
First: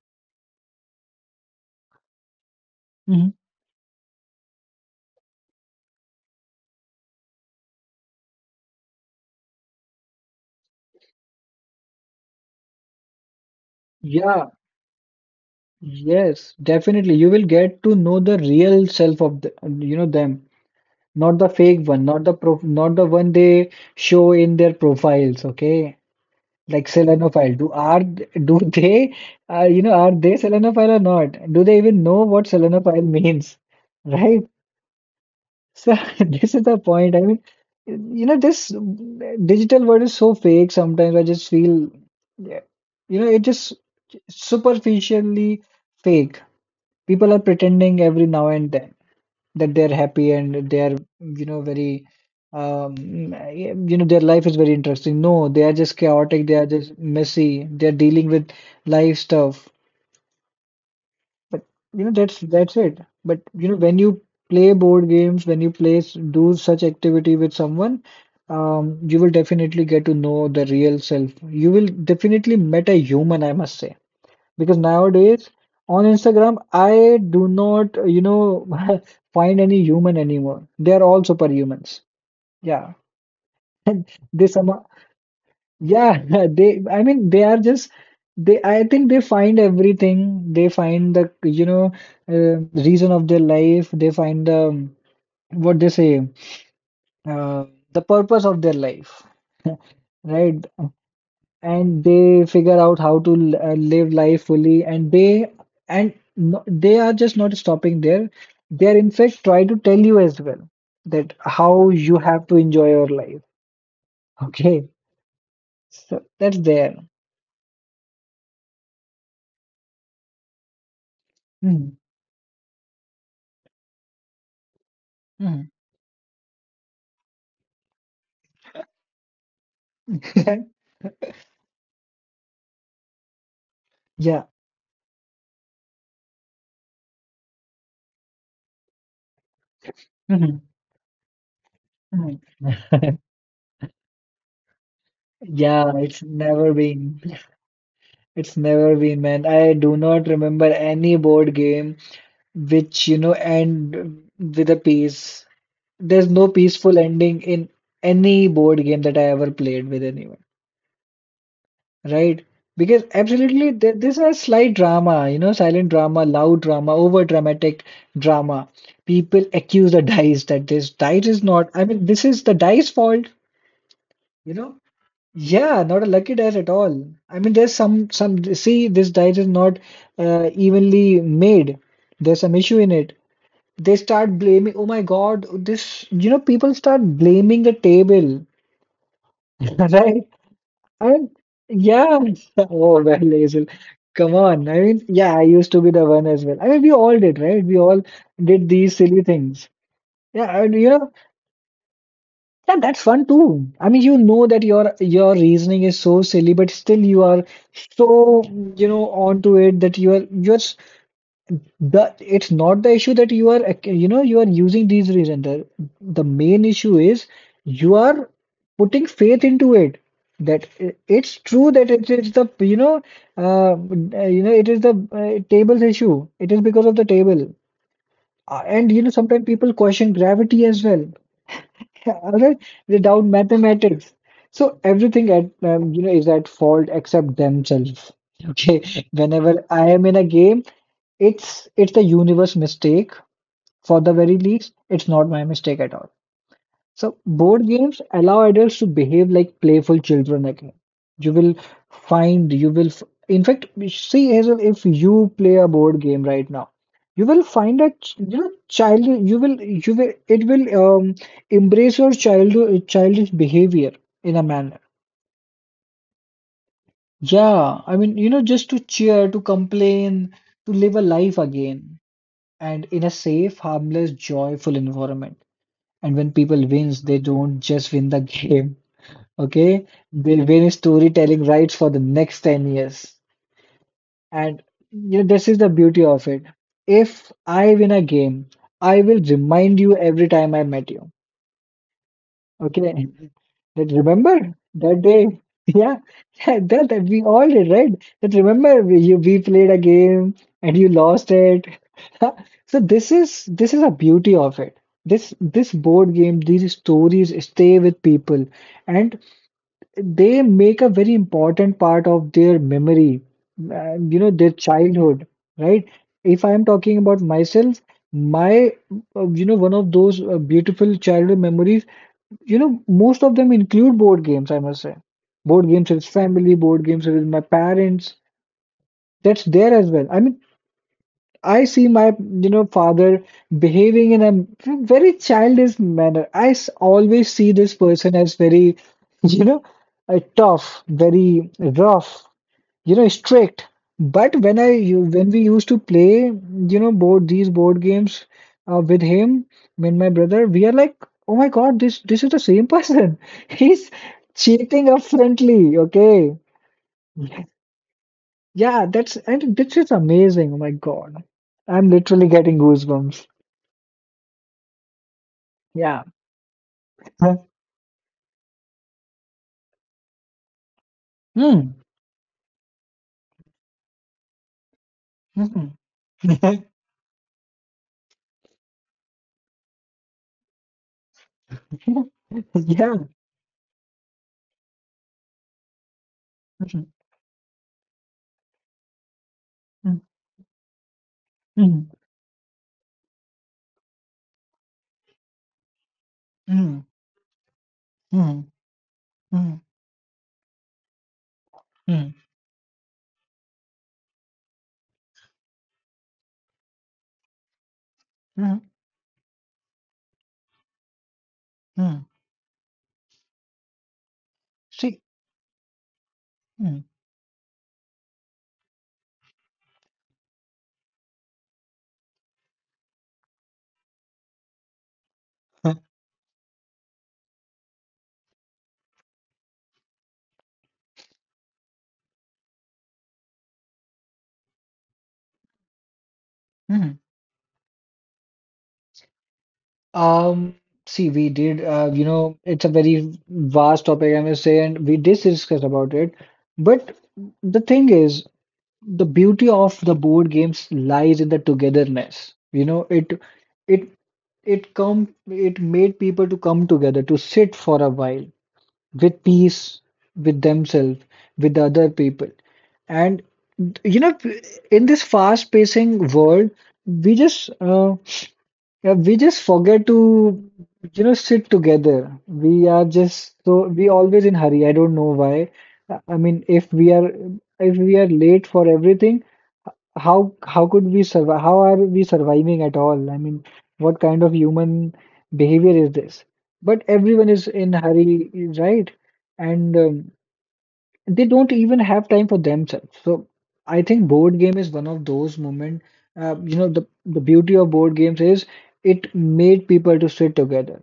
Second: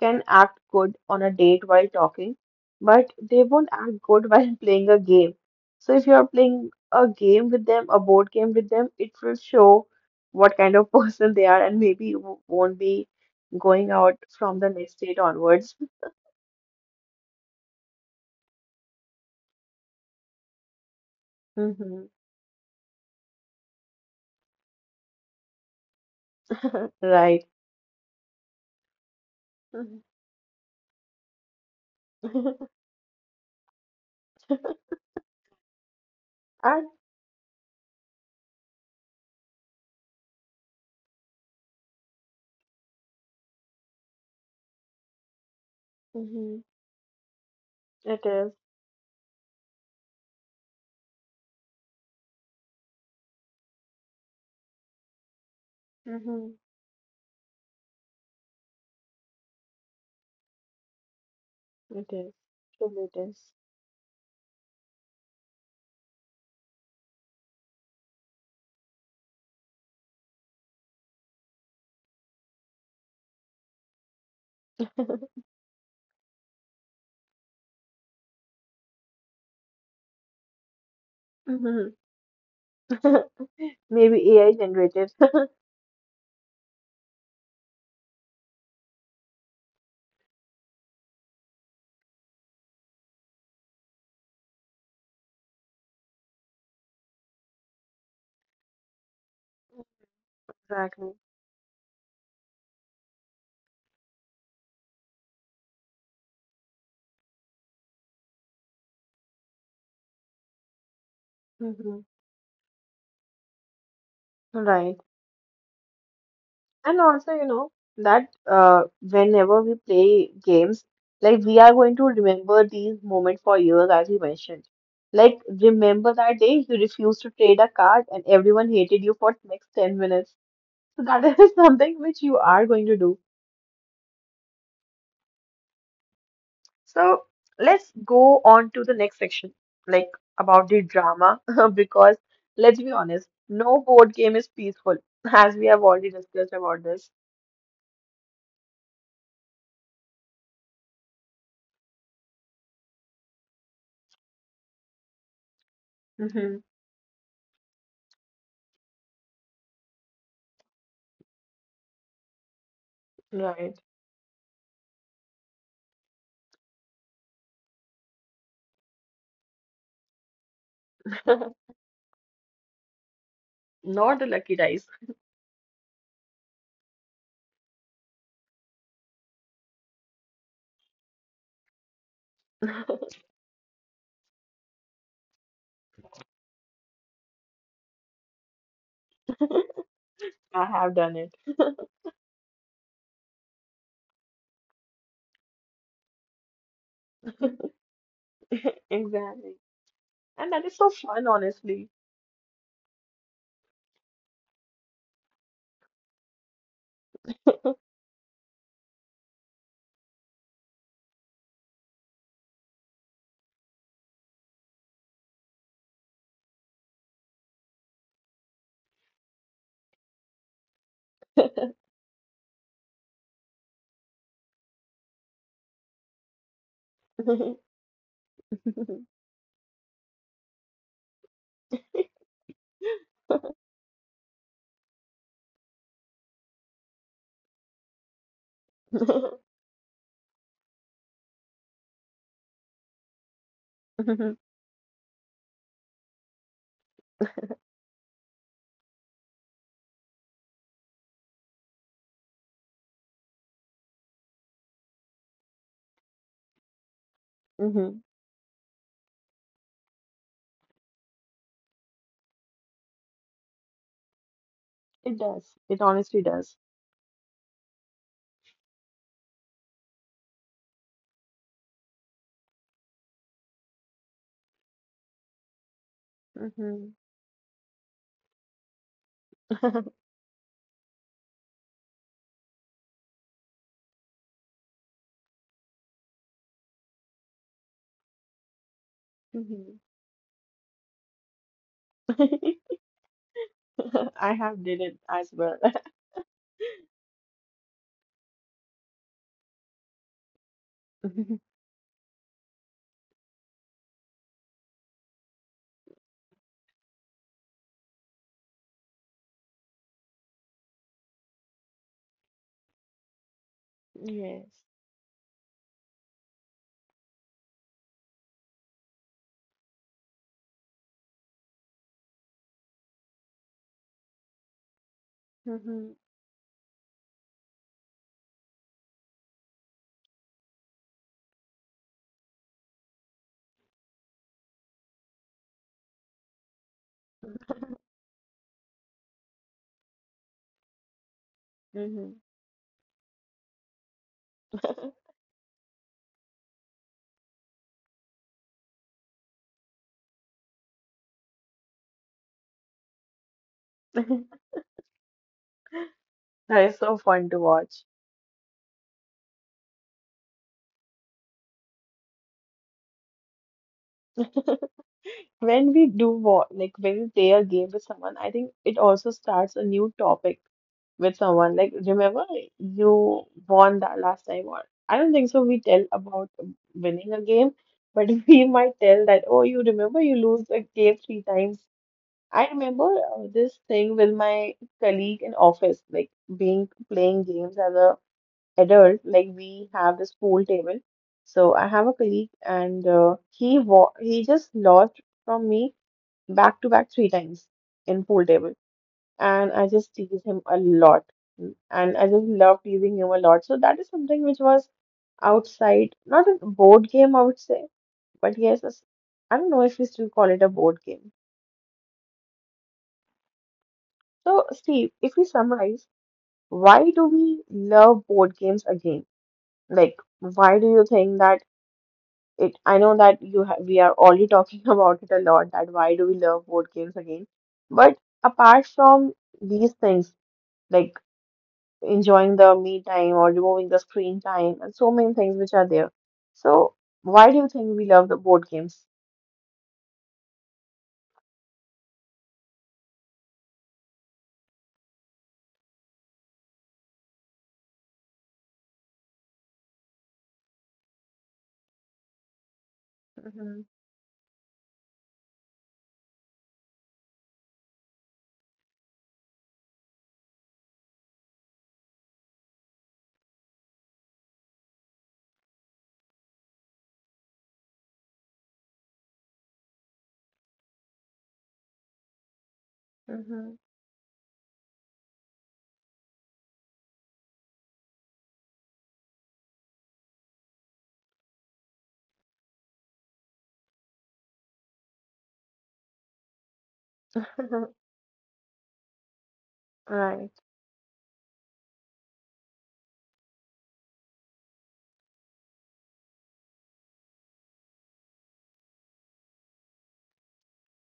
[SPEAKER 1] can act good on a date while talking, but
[SPEAKER 2] Mhm.
[SPEAKER 1] they won't act good *laughs* while playing a game. So if you're playing a game with them, a board game with them, it will show what kind of *laughs* person they are and maybe you won't be going out
[SPEAKER 2] Yeah,
[SPEAKER 1] from the next date onwards.
[SPEAKER 2] yes, definitely. You will get to know the real self of the, you know, them, not the
[SPEAKER 1] *laughs*
[SPEAKER 2] fake
[SPEAKER 1] Hmm.
[SPEAKER 2] one, not the pro, not the one they show in their profiles. Okay. Like
[SPEAKER 1] *laughs* Right.
[SPEAKER 2] selenophile, do are do they, you know, are they selenophile or not? Do they even know what
[SPEAKER 1] *laughs*
[SPEAKER 2] selenophile means? Right? So, *laughs* this is the
[SPEAKER 1] I,
[SPEAKER 2] point. I mean, you know, this digital world is so fake, sometimes I just feel, yeah, you know, it just superficially fake.
[SPEAKER 1] mm-hmm,
[SPEAKER 2] People are pretending
[SPEAKER 1] it
[SPEAKER 2] every now
[SPEAKER 1] is.
[SPEAKER 2] and then that they're happy and they're, you know, very you know, their life is very interesting. No, they are just chaotic,
[SPEAKER 1] Mm-hmm,
[SPEAKER 2] they are just messy, they're dealing with life stuff. But
[SPEAKER 1] it
[SPEAKER 2] you know,
[SPEAKER 1] is.
[SPEAKER 2] that's it.
[SPEAKER 1] Truly it
[SPEAKER 2] But
[SPEAKER 1] is.
[SPEAKER 2] you know, when you play board games, when you play do such activity with someone, you will definitely get to know the real self. You will definitely met a human, I must say. Because
[SPEAKER 1] *laughs*
[SPEAKER 2] nowadays on Instagram, I do not, you know, *laughs* find any human anymore. They are all
[SPEAKER 1] Mm-hmm.
[SPEAKER 2] superhumans. Yeah.
[SPEAKER 1] *laughs*
[SPEAKER 2] *laughs*
[SPEAKER 1] Maybe
[SPEAKER 2] They
[SPEAKER 1] AI
[SPEAKER 2] somehow,
[SPEAKER 1] generated. *laughs*
[SPEAKER 2] yeah, *laughs* they, I mean, they are just, they, I think they find everything. They find the, you know, reason of their life. They find the, what they say, uh, the purpose of their life, *laughs* right?
[SPEAKER 1] Exactly.
[SPEAKER 2] And they figure out how to live life fully. And they, and no, they are just not stopping there. They are in fact try to tell you as well that how
[SPEAKER 1] Mm-hmm.
[SPEAKER 2] you have to enjoy your life. *laughs* Okay,
[SPEAKER 1] Right.
[SPEAKER 2] so that's there.
[SPEAKER 1] And also, you know, that whenever we play games, like we are going
[SPEAKER 2] Mhm.
[SPEAKER 1] to remember these moments for years, as you mentioned. Like,
[SPEAKER 2] Mhm.
[SPEAKER 1] remember that day you refused to trade a card and everyone hated you for next 10 minutes.
[SPEAKER 2] *laughs*
[SPEAKER 1] So that *laughs* is something which you are going to do.
[SPEAKER 2] Yeah.
[SPEAKER 1] So let's go on to the next section, like
[SPEAKER 2] Mhm.
[SPEAKER 1] about the drama, *laughs* because
[SPEAKER 2] Mhm.
[SPEAKER 1] let's be
[SPEAKER 2] *laughs*
[SPEAKER 1] honest, no board game is peaceful, as we have
[SPEAKER 2] Yeah,
[SPEAKER 1] already
[SPEAKER 2] it's
[SPEAKER 1] discussed
[SPEAKER 2] never
[SPEAKER 1] about this.
[SPEAKER 2] been. It's never been, man. I do not remember any board game which, you know, end with a piece. There's no
[SPEAKER 1] Hmm.
[SPEAKER 2] peaceful ending in any board game that I ever played with anyone, right? Because absolutely,
[SPEAKER 1] Right.
[SPEAKER 2] there, there's a slight drama, you know, silent drama, loud drama, over dramatic drama. People accuse the dice that this dice is
[SPEAKER 1] *laughs*
[SPEAKER 2] not, I mean, this is the dice fault,
[SPEAKER 1] Not the lucky
[SPEAKER 2] you know?
[SPEAKER 1] dice.
[SPEAKER 2] Yeah, not a lucky dice at all. I mean, there's some, see, this dice is not evenly made, there's some issue in it. They start blaming, oh my god, this, you know, people start blaming the table. Right?
[SPEAKER 1] I have done
[SPEAKER 2] And
[SPEAKER 1] it.
[SPEAKER 2] yeah, *laughs* oh well, Hazel, come on. I mean, yeah, I used to be the one as well. I mean, we all did, right? We all did
[SPEAKER 1] *laughs*
[SPEAKER 2] these silly
[SPEAKER 1] Exactly.
[SPEAKER 2] things.
[SPEAKER 1] And that
[SPEAKER 2] Yeah, and
[SPEAKER 1] is so
[SPEAKER 2] you know,
[SPEAKER 1] fun, honestly. *laughs*
[SPEAKER 2] yeah, that's fun too. I mean, you know that your reasoning is so silly, but still you are so, you know, onto it that you are The it's not the issue that you are, you know, you are using these reasons. The main issue is you are putting faith into it. That it's true that it is the, you know, it is the tables issue. It is because of the table. And you know, sometimes people question gravity as well. Other without
[SPEAKER 1] Mhm.
[SPEAKER 2] mathematics. So everything at you know, is at fault except themselves. Okay, whenever I am in a game, it's the universe mistake. For the very least, it's not my mistake at all. So board games allow adults to behave like playful children again. You will find, you will, in fact, see Hazel, if you play a board game right now, you will find
[SPEAKER 1] Mhm.
[SPEAKER 2] that, you know, child, you will, it will um, embrace your childhood, childish behavior in a manner.
[SPEAKER 1] It does. It honestly does.
[SPEAKER 2] Yeah, I mean, you know, just to cheer, to complain, to live a life again, and in a safe, harmless, joyful environment. And when people
[SPEAKER 1] Mhm.
[SPEAKER 2] wins, they don't just win the *laughs* game. Okay,
[SPEAKER 1] *laughs*
[SPEAKER 2] they win storytelling rights for the next 10 years. And you know, this is the beauty of it. If I win a game, I will remind
[SPEAKER 1] Mhm.
[SPEAKER 2] you every time I met you,
[SPEAKER 1] *laughs*
[SPEAKER 2] okay, that remember
[SPEAKER 1] I have did it
[SPEAKER 2] that day,
[SPEAKER 1] as well.
[SPEAKER 2] *laughs* yeah. Yeah, that, that we all did, right? That remember we, you, we played a game and you lost
[SPEAKER 1] *laughs*
[SPEAKER 2] it. *laughs* So this is, this is a beauty of it. This board game, these stories stay with people, and they make a very important part of their memory, you know, their
[SPEAKER 1] Yes.
[SPEAKER 2] childhood, right? If I'm talking about myself, my, you know, one of those beautiful childhood memories, you know, most of them include board games, I must say. Board games
[SPEAKER 1] Mm-hmm.
[SPEAKER 2] with family, board games with my parents, that's there as well. I mean, I see my, you know, father behaving in a very childish manner. I always see this person as very, *laughs* you know, tough, very
[SPEAKER 1] Mhm.
[SPEAKER 2] rough, you know, strict. But when I,
[SPEAKER 1] *laughs*
[SPEAKER 2] when we used to play, you know, board these board games with him, me and my brother, we are like, oh my God, this is the same person. *laughs* He's cheating up friendly, okay?
[SPEAKER 1] That is so fun to
[SPEAKER 2] *laughs*
[SPEAKER 1] watch.
[SPEAKER 2] Yeah, that's and this is amazing. Oh my God. I'm literally getting goosebumps.
[SPEAKER 1] *laughs* When we
[SPEAKER 2] Yeah.
[SPEAKER 1] do wa like when we play
[SPEAKER 2] Huh.
[SPEAKER 1] a game with someone, I think it also starts a new topic with someone.
[SPEAKER 2] Mm.
[SPEAKER 1] Like, remember you won that last time, or I don't think so. We
[SPEAKER 2] Mhm.
[SPEAKER 1] tell about
[SPEAKER 2] *laughs*
[SPEAKER 1] winning a game, but *laughs* we might tell that, oh, you remember you lose a game three times. I remember
[SPEAKER 2] Yeah.
[SPEAKER 1] this thing with my colleague in office, like being
[SPEAKER 2] Mhm.
[SPEAKER 1] playing games as a adult, like we have
[SPEAKER 2] Mm.
[SPEAKER 1] this pool table. So I have
[SPEAKER 2] Mm.
[SPEAKER 1] a colleague, and he just lost from me back to
[SPEAKER 2] Mm.
[SPEAKER 1] back three times in pool
[SPEAKER 2] Mm.
[SPEAKER 1] table, and
[SPEAKER 2] Mm.
[SPEAKER 1] I just tease him a lot, and I
[SPEAKER 2] Mm.
[SPEAKER 1] just love teasing him a lot. So that is something which was outside, not a board game, I would say, but yes,
[SPEAKER 2] Mm.
[SPEAKER 1] I don't know if we still call it a board game.
[SPEAKER 2] Mm.
[SPEAKER 1] So Steve,
[SPEAKER 2] See.
[SPEAKER 1] if we summarize,
[SPEAKER 2] Mm.
[SPEAKER 1] why do we love board games again? Like why do you think that it I know that you ha we are already talking *laughs* about it a lot that
[SPEAKER 2] Huh.
[SPEAKER 1] why do we love board games again? But apart from these things like enjoying the me time or removing the screen time and so many things which are there. So
[SPEAKER 2] Mm.
[SPEAKER 1] why do you think we love the board games?
[SPEAKER 2] Um, See, we did, you know, it's a very vast topic, I must say, and we did discuss about it. But the thing is, the beauty of the board games lies in the togetherness. You know,
[SPEAKER 1] Mm-hmm.
[SPEAKER 2] it it come it made people to come together to sit for a while with peace, with themselves, with the other people. And you know, in this fast-pacing world, we just uh, yeah, we just forget to sit together. We are just
[SPEAKER 1] Mm-hmm.
[SPEAKER 2] so we always in hurry. I don't know why. I mean, if we are late for everything, how could we survive? How are we surviving at all? I mean, what kind of human behavior is this? But everyone is in
[SPEAKER 1] *laughs*
[SPEAKER 2] hurry, right? And
[SPEAKER 1] Right.
[SPEAKER 2] they don't even have time for themselves. So I think board game is one of those moment. The beauty of board games is it made people to sit together.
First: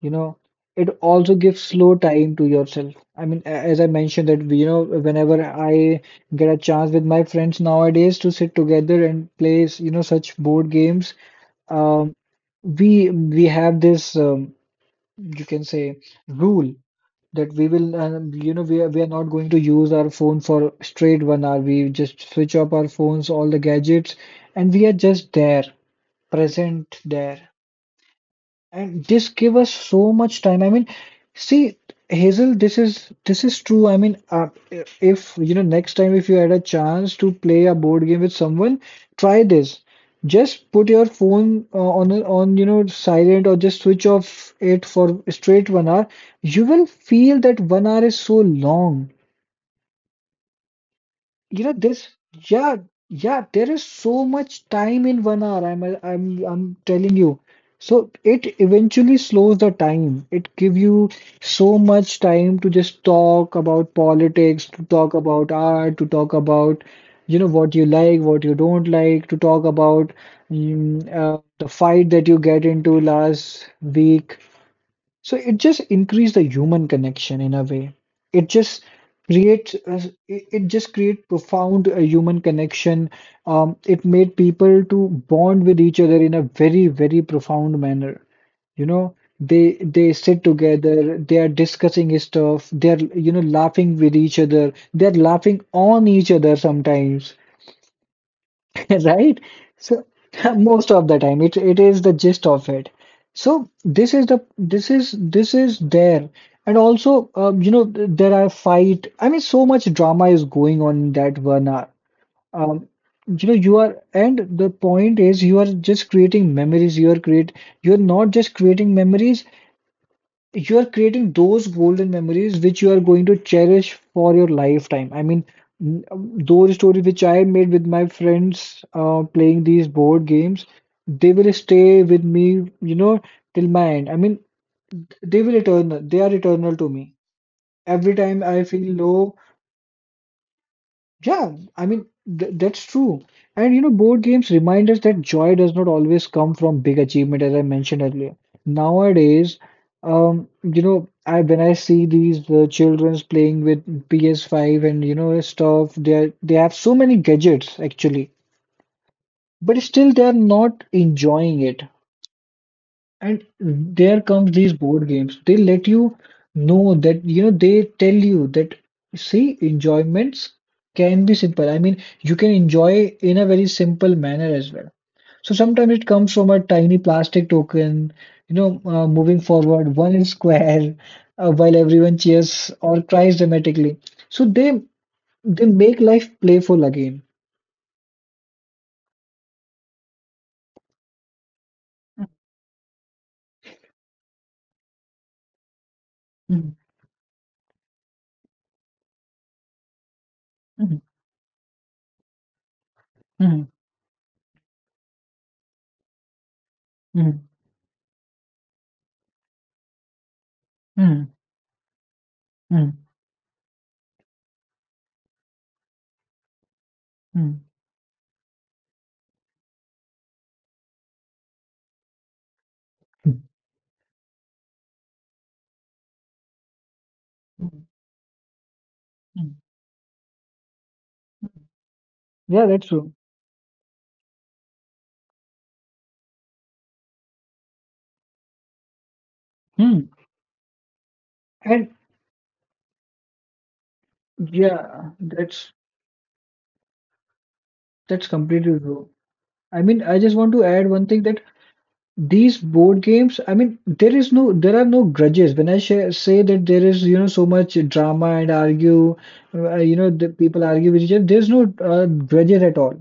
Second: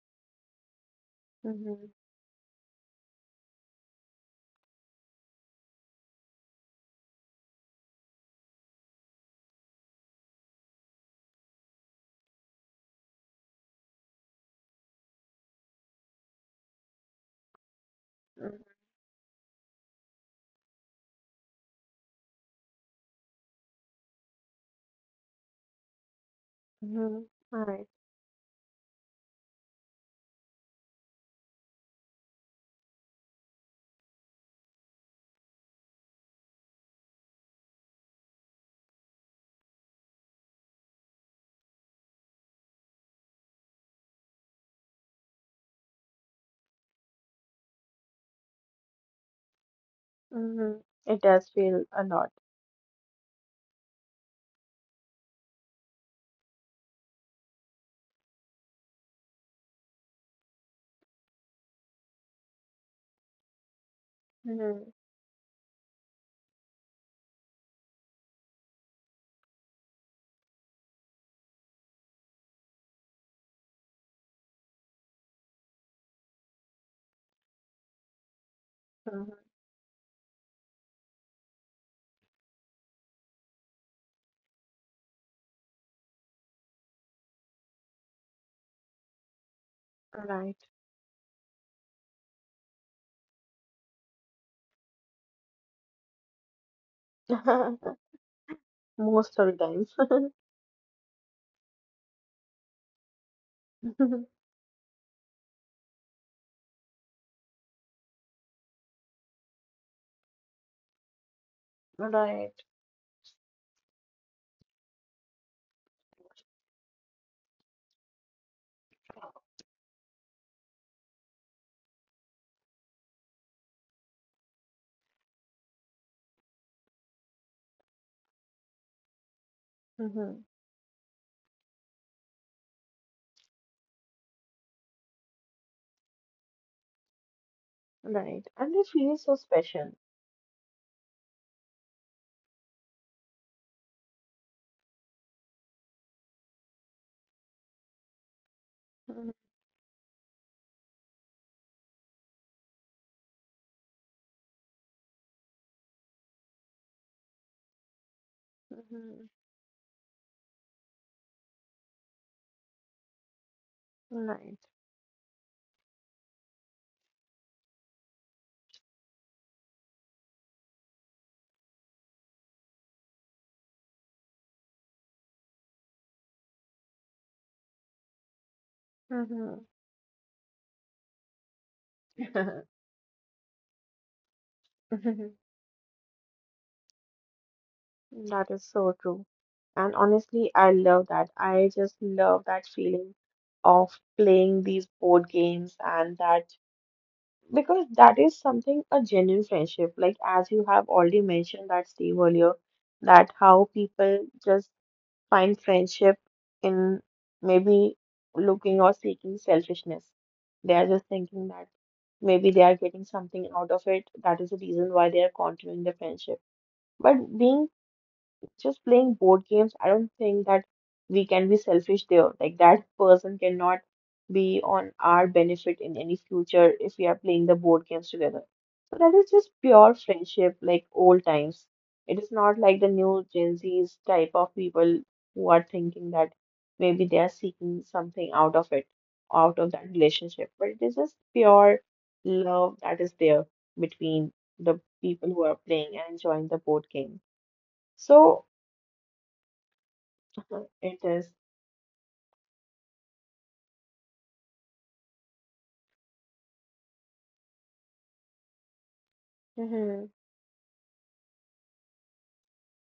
[SPEAKER 2] you know it also gives slow
[SPEAKER 1] Mm-hmm.
[SPEAKER 2] time to yourself. I mean, as I mentioned that, whenever I get a chance with my friends nowadays to sit together and play such board games. um we have this you can say rule that we will, we are not going to use our phone for straight 1 hour. We just switch off our phones, all the gadgets, and we are just there, present
[SPEAKER 1] Mm-hmm.
[SPEAKER 2] there.
[SPEAKER 1] Right.
[SPEAKER 2] And this give us so much time. I mean, see, Hazel, this is true. I mean, if next time, if you had a chance to play a board game with someone, try this. Just put your phone on silent or just switch off it for straight 1 hour. You will feel that 1 hour is so long.
[SPEAKER 1] Mm-hmm. It does
[SPEAKER 2] You know
[SPEAKER 1] feel
[SPEAKER 2] this.
[SPEAKER 1] a lot.
[SPEAKER 2] Yeah, yeah, there is so much time in 1 hour. I'm telling you. So it eventually slows the time. It give you so much time to just talk about politics, to
[SPEAKER 1] Mm-hmm.
[SPEAKER 2] talk about art, to talk about what you like, what you don't like, to talk about the fight that you get into last week. So it just increase the human connection in a way. It just create profound human connection. It made people to bond with each other in a very, very profound manner. You know, they
[SPEAKER 1] Mm-hmm.
[SPEAKER 2] sit
[SPEAKER 1] Right.
[SPEAKER 2] together, they are discussing stuff, they are laughing with each other, they are laughing on each other sometimes.
[SPEAKER 1] *laughs*
[SPEAKER 2] *laughs* Right?
[SPEAKER 1] Most of the times.
[SPEAKER 2] So *laughs* most of the time it is the gist of it. So this is the
[SPEAKER 1] *laughs*
[SPEAKER 2] this is this is there. And also, there are fight. I mean, so much drama is going on in that 1 hour.
[SPEAKER 1] Right.
[SPEAKER 2] Um, and the point is, you are just creating memories. You are create. You're not just creating memories, you are creating those golden memories which you are going to cherish for your lifetime. I mean, those stories which I made with my friends playing these board
[SPEAKER 1] Mm-hmm.
[SPEAKER 2] games, they will stay with me, till my end. I mean, they will eternal. They are eternal to me. Every time
[SPEAKER 1] Right.
[SPEAKER 2] I
[SPEAKER 1] And they
[SPEAKER 2] feel
[SPEAKER 1] feel
[SPEAKER 2] low.
[SPEAKER 1] so special.
[SPEAKER 2] Yeah, I mean, th that's true. And board games remind us that joy does not always come from big achievement, as I mentioned earlier. Nowadays, I when I see these children's playing with PS5 and stuff. They have so many gadgets actually,
[SPEAKER 1] Mm-hmm.
[SPEAKER 2] but still they are not enjoying it. And there comes
[SPEAKER 1] Right.
[SPEAKER 2] these board games. They let you know that, they tell you that, see, enjoyments can be simple. I mean, you can enjoy in a very simple manner as well. So sometimes it comes from a tiny plastic token, moving forward *laughs* one square, while everyone cheers or cries dramatically. So they
[SPEAKER 1] Mhm.
[SPEAKER 2] they make life playful again.
[SPEAKER 1] *laughs* That is so true. And honestly, I love that. I just love that feeling of playing these board games and that
[SPEAKER 2] Mhm,
[SPEAKER 1] because that is something a genuine friendship. Like as you have
[SPEAKER 2] mhm,
[SPEAKER 1] already mentioned that Steve earlier, that
[SPEAKER 2] mhm,
[SPEAKER 1] how people just find friendship in
[SPEAKER 2] mhm,
[SPEAKER 1] maybe looking or seeking selfishness. They are just
[SPEAKER 2] mhm,
[SPEAKER 1] thinking that maybe they are
[SPEAKER 2] mhm,
[SPEAKER 1] getting something out of it. That is the reason why they are continuing the friendship. But
[SPEAKER 2] mhm,
[SPEAKER 1] being just playing board games, I don't think that we can be selfish there. Like that person cannot be on our benefit in any future if we are playing the
[SPEAKER 2] mhm,
[SPEAKER 1] board games together. So that is
[SPEAKER 2] mhm.
[SPEAKER 1] just pure friendship, like old times. It is not
[SPEAKER 2] Yeah,
[SPEAKER 1] like
[SPEAKER 2] that's
[SPEAKER 1] the
[SPEAKER 2] true.
[SPEAKER 1] new Gen Z's type of people who are thinking that maybe they are seeking something out of it, out of that
[SPEAKER 2] Hmm.
[SPEAKER 1] relationship. But it is just pure
[SPEAKER 2] And
[SPEAKER 1] love that is there between the
[SPEAKER 2] yeah,
[SPEAKER 1] people who are
[SPEAKER 2] that's
[SPEAKER 1] playing and enjoying the board game.
[SPEAKER 2] that's
[SPEAKER 1] So
[SPEAKER 2] completely true. I mean, I just want to add
[SPEAKER 1] it
[SPEAKER 2] one thing
[SPEAKER 1] is.
[SPEAKER 2] that these board games, I mean, there are no grudges. When I say that there is, so much drama and argue,
[SPEAKER 1] Mm-hmm.
[SPEAKER 2] the people argue with each other, there's no grudges at all.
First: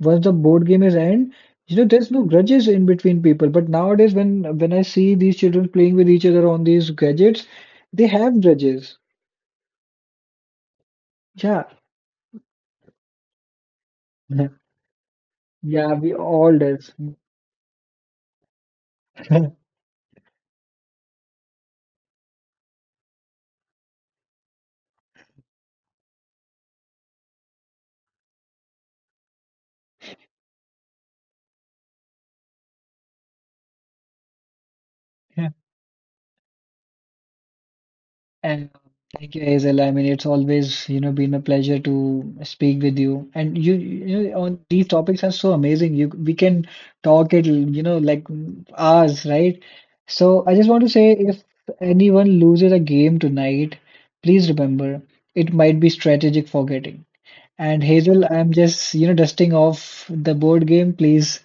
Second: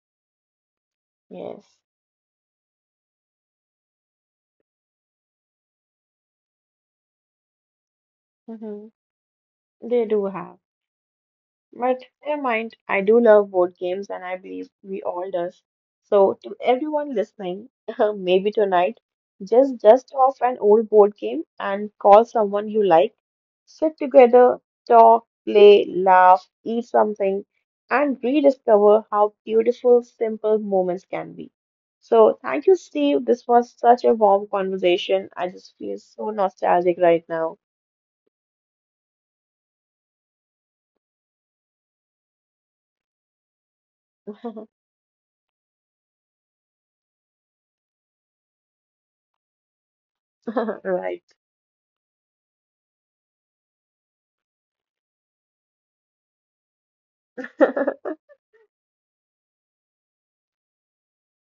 [SPEAKER 2] Once the board game is end,
[SPEAKER 1] Yes.
[SPEAKER 2] there's no grudges in between people. But nowadays, when I see these children playing with each other on these gadgets, they have
[SPEAKER 1] Mm-hmm.
[SPEAKER 2] grudges.
[SPEAKER 1] They do have.
[SPEAKER 2] Yeah,
[SPEAKER 1] But never mind, I do love board games and I
[SPEAKER 2] *laughs*
[SPEAKER 1] believe we all does.
[SPEAKER 2] yeah, we
[SPEAKER 1] So
[SPEAKER 2] all
[SPEAKER 1] to
[SPEAKER 2] does.
[SPEAKER 1] everyone listening, *laughs* maybe tonight, just dust off an old board game and call someone you like. Sit together, talk, play, laugh, eat something, and rediscover how beautiful, simple moments can be. So thank you, Steve. This was such a warm conversation. I
[SPEAKER 2] *laughs*
[SPEAKER 1] just feel so nostalgic right now.
[SPEAKER 2] And thank you, Hazel. I mean, it's always, been a pleasure to speak with you. And you, you know,
[SPEAKER 1] *laughs*
[SPEAKER 2] on these topics are so amazing. We can talk it, like, hours, right? So I just want to say,
[SPEAKER 1] Right.
[SPEAKER 2] if anyone loses a game tonight, please remember it might be strategic forgetting. And Hazel, I'm just, dusting off the board game. Please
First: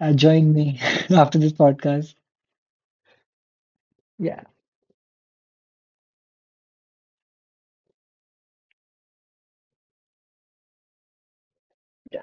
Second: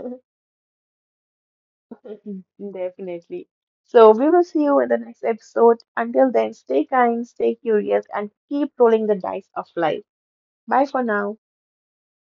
[SPEAKER 2] join me *laughs* after this podcast.
[SPEAKER 1] Mhm. Definitely. So we
[SPEAKER 2] Yeah.
[SPEAKER 1] will see you in the next episode. Until then, stay kind, stay curious, and keep rolling the dice of life. Bye for now.
[SPEAKER 2] Yeah.